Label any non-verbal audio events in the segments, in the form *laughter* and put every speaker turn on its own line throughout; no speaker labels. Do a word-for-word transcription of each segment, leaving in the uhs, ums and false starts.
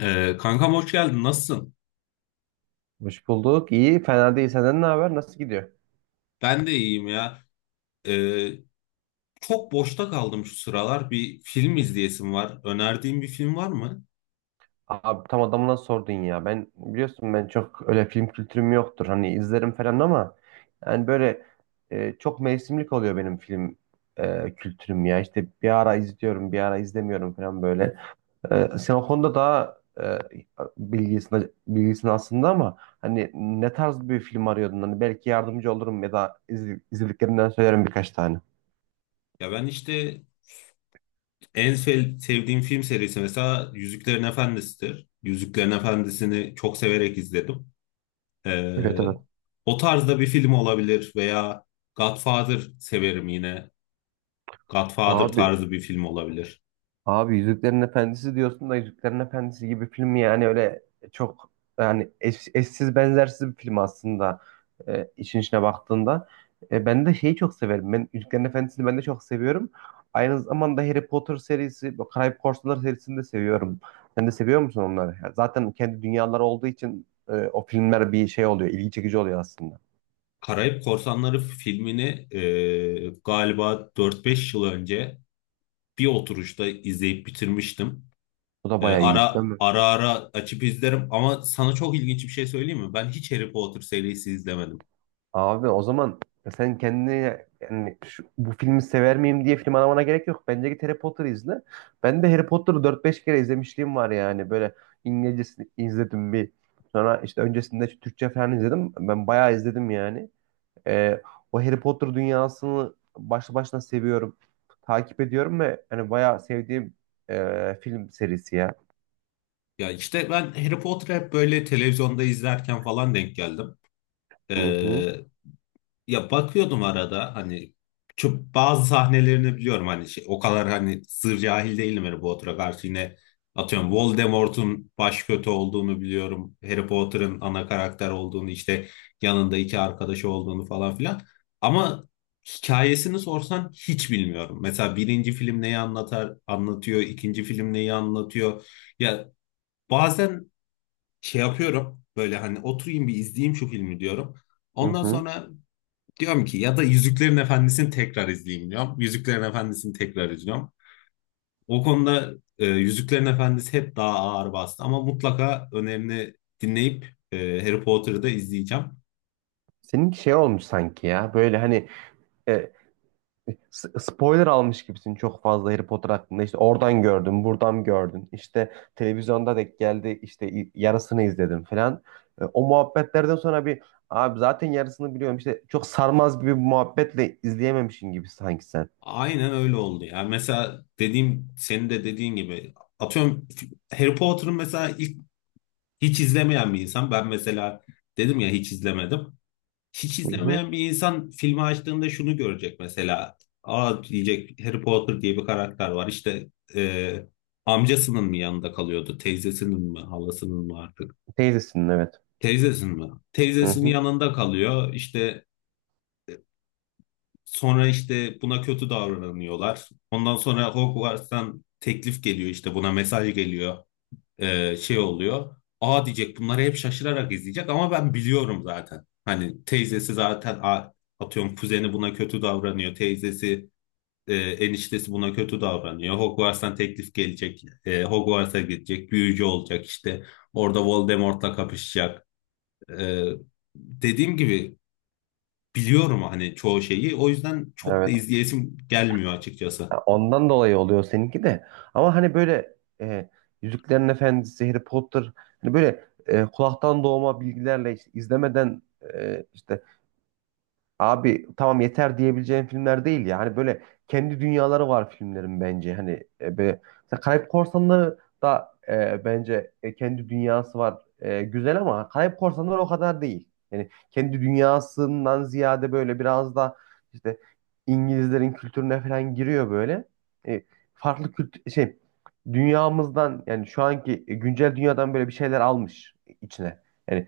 Ee, kankam hoş geldin. Nasılsın?
Hoş bulduk. İyi, fena değil. Senden ne haber? Nasıl gidiyor?
Ben de iyiyim ya. Ee, Çok boşta kaldım şu sıralar. Bir film izleyesim var. Önerdiğin bir film var mı?
Abi tam adamına sordun ya. Ben biliyorsun ben çok öyle film kültürüm yoktur. Hani izlerim falan ama yani böyle e, çok mevsimlik oluyor benim film e, kültürüm ya. İşte bir ara izliyorum, bir ara izlemiyorum falan böyle. E, sen o konuda daha e, bilgisin, bilgisin aslında ama hani ne tarz bir film arıyordun? Hani belki yardımcı olurum ya da iz, izlediklerimden söylerim birkaç tane.
Ya ben işte en sev- sevdiğim film serisi mesela Yüzüklerin Efendisi'dir. Yüzüklerin Efendisi'ni çok severek izledim.
Evet,
Ee,
evet.
O tarzda bir film olabilir veya Godfather severim yine. Godfather
Abi
tarzı bir film olabilir.
Abi Yüzüklerin Efendisi diyorsun da Yüzüklerin Efendisi gibi film yani öyle çok yani eş- eşsiz benzersiz bir film aslında e, işin içine baktığında. E, ben de şeyi çok severim. Ben Yüzüklerin Efendisi'ni ben de çok seviyorum. Aynı zamanda Harry Potter serisi, bu Karayip Korsanları serisini de seviyorum. Sen de seviyor musun onları? Yani zaten kendi dünyaları olduğu için e, o filmler bir şey oluyor, ilgi çekici oluyor aslında.
Karayip Korsanları filmini e, galiba dört beş yıl önce bir oturuşta izleyip bitirmiştim.
Bu da
Ee,
bayağı iyi değil
ara
mi?
ara ara açıp izlerim ama sana çok ilginç bir şey söyleyeyim mi? Ben hiç Harry Potter serisi izlemedim.
Abi o zaman sen kendine yani şu, bu filmi sever miyim diye film aramana gerek yok. Bence git Harry Potter izle. Ben de Harry Potter'ı dört beş kere izlemişliğim var yani. Böyle İngilizcesini izledim bir. Sonra işte öncesinde Türkçe falan izledim. Ben bayağı izledim yani. Ee, O Harry Potter dünyasını başlı başına seviyorum. Takip ediyorum ve hani bayağı sevdiğim e, film serisi ya.
Ya işte ben Harry Potter'ı hep böyle televizyonda izlerken falan denk geldim.
Hı hı,
Ee, Ya bakıyordum arada hani çok bazı sahnelerini biliyorum hani şey, o kadar hani sır cahil değilim Harry Potter'a karşı yine atıyorum Voldemort'un baş kötü olduğunu biliyorum. Harry Potter'ın ana karakter olduğunu işte yanında iki arkadaşı olduğunu falan filan. Ama hikayesini sorsan hiç bilmiyorum. Mesela birinci film neyi anlatar anlatıyor, ikinci film neyi anlatıyor. Ya bazen şey yapıyorum böyle hani oturayım bir izleyeyim şu filmi diyorum.
hı
Ondan
hı.
sonra diyorum ki ya da Yüzüklerin Efendisi'ni tekrar izleyeyim diyorum. Yüzüklerin Efendisi'ni tekrar izliyorum. O konuda e, Yüzüklerin Efendisi hep daha ağır bastı ama mutlaka önerini dinleyip e, Harry Potter'ı da izleyeceğim.
Seninki şey olmuş sanki ya. Böyle hani e, S- spoiler almış gibisin çok fazla Harry Potter hakkında. İşte oradan gördüm, buradan gördün. İşte televizyonda denk geldi, işte i- yarısını izledim falan. E, o muhabbetlerden sonra bir abi zaten yarısını biliyorum. İşte çok sarmaz gibi bir muhabbetle izleyememişsin gibi sanki sen.
Aynen öyle oldu ya. Mesela dediğim senin de dediğin gibi atıyorum Harry Potter'ın mesela ilk hiç izlemeyen bir insan. Ben mesela dedim ya hiç izlemedim. Hiç
Hı hı.
izlemeyen bir insan filmi açtığında şunu görecek mesela. Aa diyecek Harry Potter diye bir karakter var. İşte e, amcasının mı yanında kalıyordu? Teyzesinin mi? Halasının mı artık?
Teyzesin, evet.
Teyzesinin mi?
Hı
Teyzesinin
hı.
yanında kalıyor. İşte sonra işte buna kötü davranıyorlar. Ondan sonra Hogwarts'tan teklif geliyor işte buna mesaj geliyor. E, şey oluyor. Aa diyecek bunları hep şaşırarak izleyecek ama ben biliyorum zaten. Hani teyzesi zaten a- atıyorum kuzeni buna kötü davranıyor. Teyzesi, e, eniştesi buna kötü davranıyor. Hogwarts'tan teklif gelecek. E, Hogwarts'a gidecek. Büyücü olacak işte. Orada Voldemort'la kapışacak. E, Dediğim gibi biliyorum hani çoğu şeyi. O yüzden çok da
Evet.
izleyesim gelmiyor açıkçası.
Ya ondan dolayı oluyor seninki de. Ama hani böyle e, Yüzüklerin Efendisi, Harry Potter hani böyle e, kulaktan doğma bilgilerle işte izlemeden e, işte abi tamam yeter diyebileceğin filmler değil ya. Hani böyle kendi dünyaları var filmlerin bence. Hani e, be, mesela Karayip Korsanları da e, bence e, kendi dünyası var. E, güzel ama Karayip Korsanları o kadar değil. Yani kendi dünyasından ziyade böyle biraz da işte İngilizlerin kültürüne falan giriyor böyle. E, Farklı kültür şey dünyamızdan yani şu anki e, güncel dünyadan böyle bir şeyler almış içine. Yani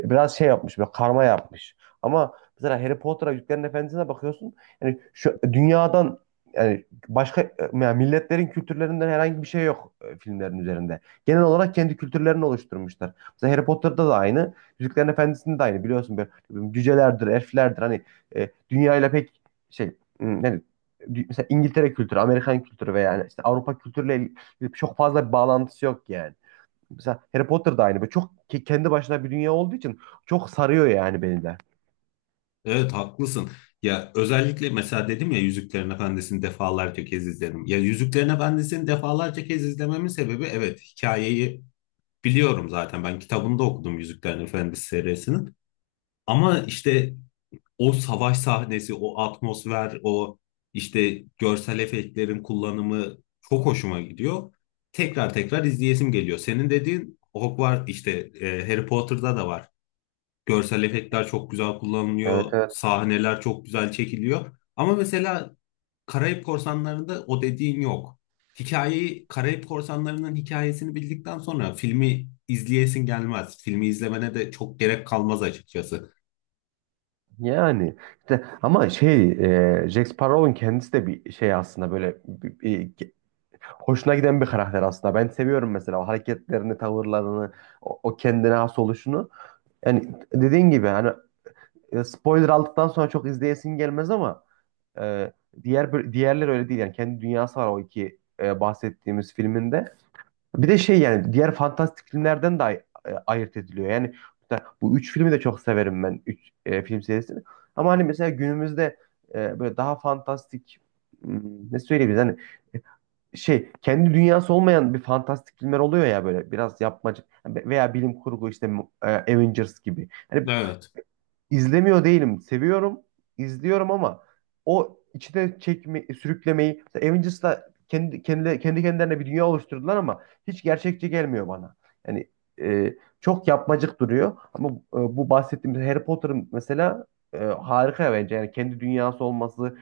biraz şey yapmış böyle karma yapmış. Ama mesela Harry Potter'a Yüzüklerin Efendisi'ne bakıyorsun. Yani şu dünyadan yani başka yani milletlerin kültürlerinden herhangi bir şey yok e, filmlerin üzerinde. Genel olarak kendi kültürlerini oluşturmuşlar. Mesela Harry Potter'da da aynı, Yüzüklerin Efendisi'nde de aynı biliyorsun böyle cücelerdir, elflerdir hani e, dünyayla pek şey hmm, yani dü- mesela İngiltere kültürü, Amerikan kültürü veya yani işte Avrupa kültürüyle il- çok fazla bir bağlantısı yok yani. Mesela Harry Potter da aynı. Böyle çok ke- kendi başına bir dünya olduğu için çok sarıyor yani beni de.
Evet haklısın. Ya özellikle mesela dedim ya Yüzüklerin Efendisi'ni defalarca kez izledim. Ya Yüzüklerin Efendisi'ni defalarca kez izlememin sebebi, evet, hikayeyi biliyorum zaten. Ben kitabını da okudum Yüzüklerin Efendisi serisinin. Ama işte o savaş sahnesi, o atmosfer, o işte görsel efektlerin kullanımı çok hoşuma gidiyor. Tekrar tekrar izleyesim geliyor. Senin dediğin Hogwarts işte e, Harry Potter'da da var. Görsel efektler çok güzel
Evet,
kullanılıyor.
evet.
Sahneler çok güzel çekiliyor. Ama mesela Karayip Korsanları'nda o dediğin yok. Hikayeyi, Karayip Korsanları'nın hikayesini bildikten sonra filmi izleyesin gelmez. Filmi izlemene de çok gerek kalmaz açıkçası.
Yani işte ama şey e, Jack Sparrow'un kendisi de bir şey aslında böyle bir- bir- hoşuna giden bir karakter aslında. Ben seviyorum mesela o hareketlerini, tavırlarını, o, o kendine has oluşunu. Yani dediğin gibi hani e, spoiler aldıktan sonra çok izleyesin gelmez ama Ee, diğer bö- diğerleri öyle değil yani kendi dünyası var o iki e, bahsettiğimiz filminde. Bir de şey yani diğer fantastik filmlerden de ay- e, ayırt ediliyor. Yani bu üç filmi de çok severim ben. Üç e, film serisini. Ama hani mesela günümüzde e, böyle daha fantastik hmm, ne söyleyebiliriz hani şey kendi dünyası olmayan bir fantastik filmler oluyor ya böyle biraz yapmacık veya bilim kurgu işte e, Avengers gibi. Hani
Evet.
İzlemiyor değilim. Seviyorum, izliyorum ama o içine çekme, sürüklemeyi mesela Avengers'la kendi, kendi, kendi kendilerine bir dünya oluşturdular ama hiç gerçekçi gelmiyor bana. Yani e, çok yapmacık duruyor ama e, bu bahsettiğimiz Harry Potter'ın mesela e, harika bence. Yani kendi dünyası olması,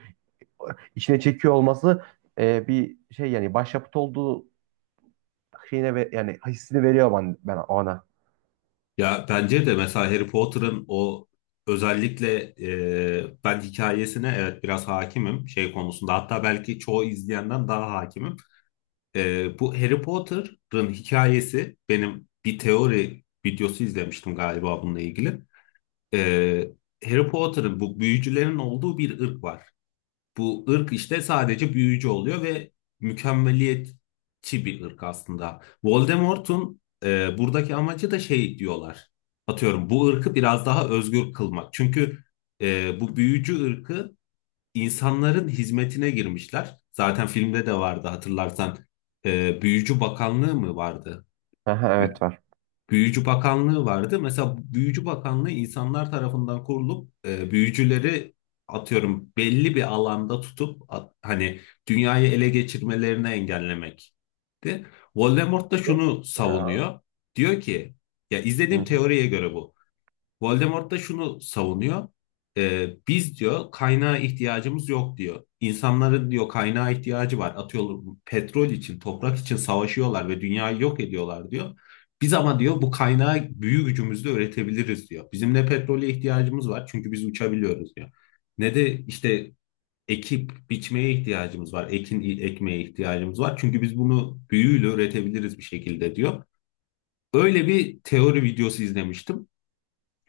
içine çekiyor olması e, bir şey yani başyapıt olduğu şeyine ve, yani hissini veriyor ben, ben ona.
Ya bence de mesela Harry Potter'ın o özellikle e, ben hikayesine evet biraz hakimim şey konusunda hatta belki çoğu izleyenden daha hakimim. E, bu Harry Potter'ın hikayesi benim bir teori videosu izlemiştim galiba bununla ilgili. E, Harry Potter'ın bu büyücülerin olduğu bir ırk var. Bu ırk işte sadece büyücü oluyor ve mükemmeliyetçi bir ırk aslında. Voldemort'un e, buradaki amacı da şey diyorlar. Atıyorum bu ırkı biraz daha özgür kılmak. Çünkü e, bu büyücü ırkı insanların hizmetine girmişler. Zaten filmde de vardı hatırlarsan. E, Büyücü Bakanlığı mı vardı?
Aha, evet var.
Büyücü Bakanlığı vardı. Mesela Büyücü Bakanlığı insanlar tarafından kurulup e, büyücüleri atıyorum belli bir alanda tutup at- hani dünyayı ele geçirmelerini engellemekti. Voldemort da
Yok.
şunu savunuyor. Diyor ki ya izlediğim
Hı.
teoriye göre bu. Voldemort da şunu savunuyor. Ee, biz diyor kaynağa ihtiyacımız yok diyor. İnsanların diyor kaynağa ihtiyacı var. Atıyorum petrol için, toprak için savaşıyorlar ve dünyayı yok ediyorlar diyor. Biz ama diyor bu kaynağı büyü gücümüzle üretebiliriz diyor. Bizim ne petrole ihtiyacımız var çünkü biz uçabiliyoruz diyor. Ne de işte ekip biçmeye ihtiyacımız var. Ekin ekmeye ihtiyacımız var. Çünkü biz bunu büyüyle üretebiliriz bir şekilde diyor. Öyle bir teori videosu izlemiştim.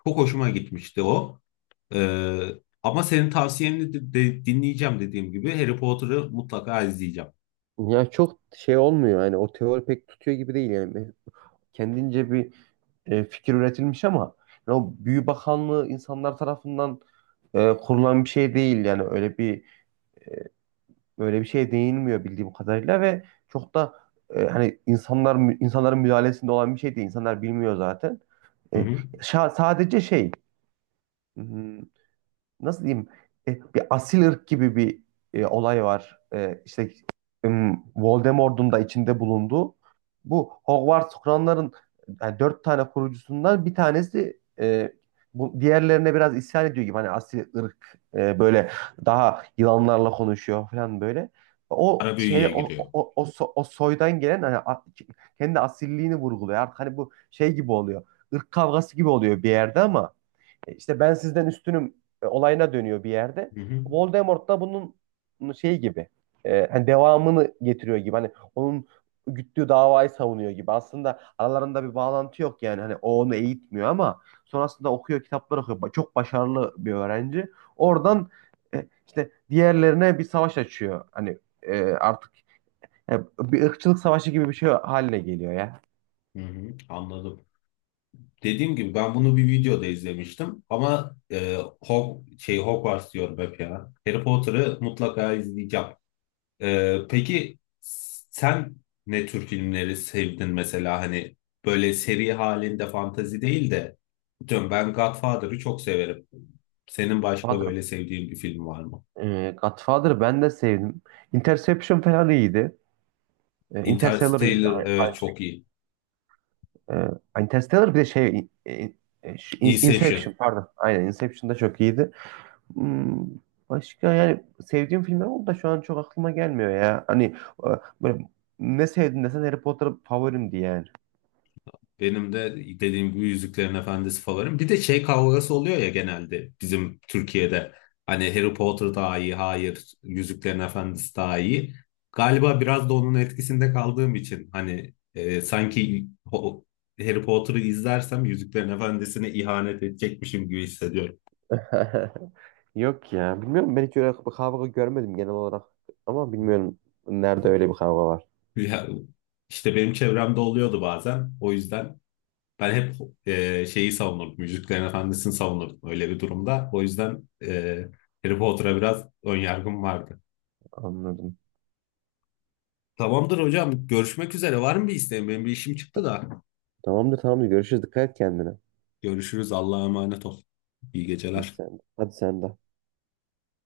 Çok hoşuma gitmişti o. Ee, Ama senin tavsiyeni de, de- dinleyeceğim dediğim gibi Harry Potter'ı mutlaka izleyeceğim.
Ya çok şey olmuyor yani o teori pek tutuyor gibi değil yani. Ben- Kendince bir e, fikir üretilmiş ama yani o Büyü Bakanlığı insanlar tarafından e, kurulan bir şey değil yani öyle bir e, öyle bir şeye değinmiyor bildiğim kadarıyla ve çok da e, hani insanlar insanların müdahalesinde olan bir şey değil. İnsanlar bilmiyor zaten.
Hı
E,
hı.
şa- sadece şey hmm, nasıl diyeyim e, bir asil ırk gibi bir e, olay var. E, işte ım, Voldemort'un da içinde bulunduğu bu Hogwarts kuranların yani dört tane kurucusundan bir tanesi e, bu diğerlerine biraz isyan ediyor gibi hani asil ırk e, böyle daha yılanlarla konuşuyor falan böyle. O
Ara
şey
büyüye
o o,
giriyor.
o, o so- o soydan gelen hani a- kendi asilliğini vurguluyor. Artık hani bu şey gibi oluyor. Irk kavgası gibi oluyor bir yerde ama e, İşte ben sizden üstünüm e, olayına dönüyor bir yerde.
Hı hı.
Voldemort da bunun şey gibi e, hani devamını getiriyor gibi hani onun güttüğü davayı savunuyor gibi. Aslında aralarında bir bağlantı yok yani hani o onu eğitmiyor ama sonrasında okuyor kitaplar okuyor. Ba- Çok başarılı bir öğrenci. Oradan e, işte diğerlerine bir savaş açıyor. Hani e, artık e, bir ırkçılık savaşı gibi bir şey haline geliyor ya.
Hı hı. Anladım. Dediğim gibi ben bunu bir videoda izlemiştim ama e, Hog şey Hogwarts diyorum hep ya. Harry Potter'ı mutlaka izleyeceğim. Ee, peki sen ne tür filmleri sevdin mesela hani böyle seri halinde fantazi değil de diyorum ben Godfather'ı çok severim. Senin başka
Godfather,
böyle sevdiğin bir film var mı?
e, Godfather'ı ben de sevdim. Interception falan iyiydi. E, Interstellar iyiydi.
Interstellar evet çok iyi.
E, Interstellar bir de şey e, e,
Inception.
Inception pardon. Aynen Inception da çok iyiydi. Hmm, Başka yani sevdiğim filmler oldu da şu an çok aklıma gelmiyor ya. Hani e, böyle ne sevdin desen Harry Potter favorimdi yani.
Benim de dediğim gibi Yüzüklerin Efendisi favorim. Bir de şey kavgası oluyor ya genelde bizim Türkiye'de. Hani Harry Potter daha iyi, hayır, Yüzüklerin Efendisi daha iyi. Galiba biraz da onun etkisinde kaldığım için hani e, sanki o- Harry Potter'ı izlersem Yüzüklerin Efendisi'ne ihanet edecekmişim gibi hissediyorum.
*laughs* Yok ya. Bilmiyorum ben hiç öyle bir kavga görmedim genel olarak. Ama bilmiyorum nerede öyle bir kavga var.
Ya, işte benim çevremde oluyordu bazen. O yüzden ben hep e, şeyi savunurdum. Yüzüklerin Efendisi'ni savunurdum öyle bir durumda. O yüzden e, Harry Potter'a biraz ön yargım vardı.
Anladım.
Tamamdır hocam. Görüşmek üzere. Var mı bir isteğin? Benim bir işim çıktı da.
Tamamdır, tamamdır. Görüşürüz. Dikkat et kendine.
Görüşürüz. Allah'a emanet ol. İyi
Hadi
geceler.
sen, hadi sen de.